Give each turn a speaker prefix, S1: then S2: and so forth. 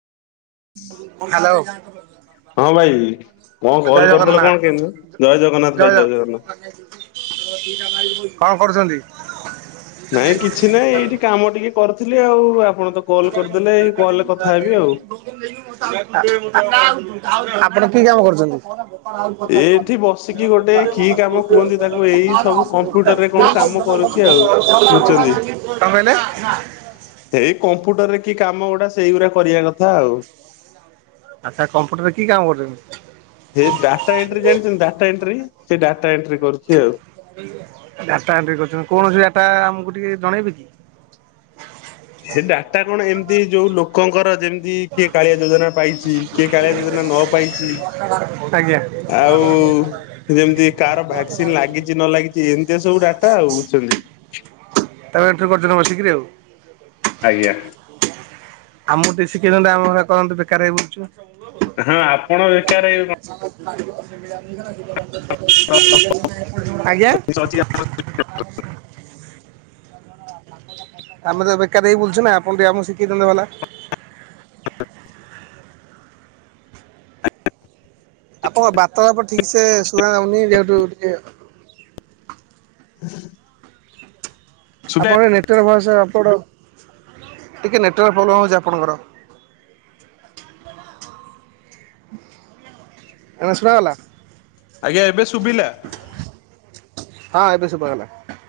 S1: Hello
S2: ହଁ ଭାଇ କଣ
S1: ଜୟ
S2: କଲ୍ କରିଦେଲ
S1: ଜଗନ୍ନାଥ
S2: କଣ କେମିତି ଜୟ ଜଗନ୍ନାଥ ଭାଇ ଜୟ ଜଗନ୍ନାଥ।
S1: କଣ କରୁଛନ୍ତି?
S2: ନାଇଁ କିଛି ନାଇଁ ଏଇଠି କାମ ଟିକେ କରୁଥିଲି ଆଉ ଆପଣ ତ କଲ୍ କରିଦେଲେ ଏଇ କଲରେ କଥା ହେବି ଆଉ
S1: ଆପଣ କି
S2: ଏଇଠି
S1: କାମ
S2: ବସିକି ଗୋଟେ କି କାମ କୁହନ୍ତି
S1: କରୁଛନ୍ତି?
S2: ତାକୁ ଏଇ ସବୁ କମ୍ପ୍ୟୁଟରରେ କଣ
S1: [unintelligible]
S2: କାମ କରୁଛି ଆଉ।
S1: କଣ
S2: ବୁଝୁଛନ୍ତି
S1: କହିଲେ?
S2: ଏଇ କମ୍ପ୍ୟୁଟର ରେ କି କାମ ଓଡା ସେଇଗୁରା କରିବା କଥା ଆଉ।
S1: ଆଚ୍ଛା କମ୍ପ୍ୟୁଟର ରେ କି କାମ କରୁଛନ୍ତି?
S2: ଯେ ଡାଟା ଏଣ୍ଟ୍ରି ଜାଣିଛନ୍ତି ଡାଟା ଏଣ୍ଟ୍ରି ସେଇ ଡାଟା ଏଣ୍ଟ୍ରି କରୁଛି ଆଉ।
S1: ଡାଟା ଏଣ୍ଟ୍ରି କରୁଛନ୍ତି। କୋଣ ସେ ଡାଟା ଆମକୁ ଟିକେ ଜଣେଇବି କି?
S2: ଏ ଡାଟା କଣ ଏମିତି ଯୋଉ ଲୋକଙ୍କର ଯେମିତି କିଏ କାଳିଆ ଯୋଜନା ପାଇଛି। କିଏ କାଳିଆ ଯୋଜନା ନ ପାଇ ଛି
S1: ଆଜ୍ଞା
S2: ଆଉ ଯେମିତି କାର ଭାକ୍ସିନ ଲାଗି ଛି ନ ଲାଗିଛି। ଏମିତିଆ ସବୁ ଡାଟା ଆଉ ବୁଝୁଛନ୍ତି।
S1: ତା [unintelligible] ଏଣ୍ଟ୍ରି କରୁଛ ତମେ ବସିକିରି ଆଉ
S2: ଆଜ୍ଞା
S1: ଆମକୁ ଟିକେ ଶିଖେଇ ଦିଅନ୍ତୁ ଆମେ ଏଗୁଡା କରନ୍ତୁ ବେକାରିଆ ହେଇ ବୁଲୁଚୁ।
S2: ହଁ ଆପଣ ବେକାର ହେବେ କଣ
S1: [unintelligible] ଆଜ୍ଞା ଆମେ ତ ବେକାର ହେଇକି ବୁଲଛୁ ନା ଆପଣ ଟିକେ ଆମକୁ ଶିଖିେଇଦିଅନ୍ତେ ଭଲା ଆପଣଙ୍କ ବାର୍ତାଳାପ ଠିକ ସେ ଶୁଣା ଯାଉନି ନେଟ୍ କୁ ଟିକେ
S2: ହ [unintelligible]
S1: ଆପଣଙ୍କ ଟିକେ ନେଟୱାର୍କ ଭଲସେ ଆପଣ ଟିକେ ନେଟୱର୍କ ପ୍ରୋବ୍ଲେମ ହଉଛି ଆପଣଙ୍କର? ଏବେ ଶୁଣାଗଲା।
S2: ଆଜ୍ଞା ଏବେ ଶୁବିଲା?
S1: ହଁ ଏବେ ଶୁବା ଗଲା।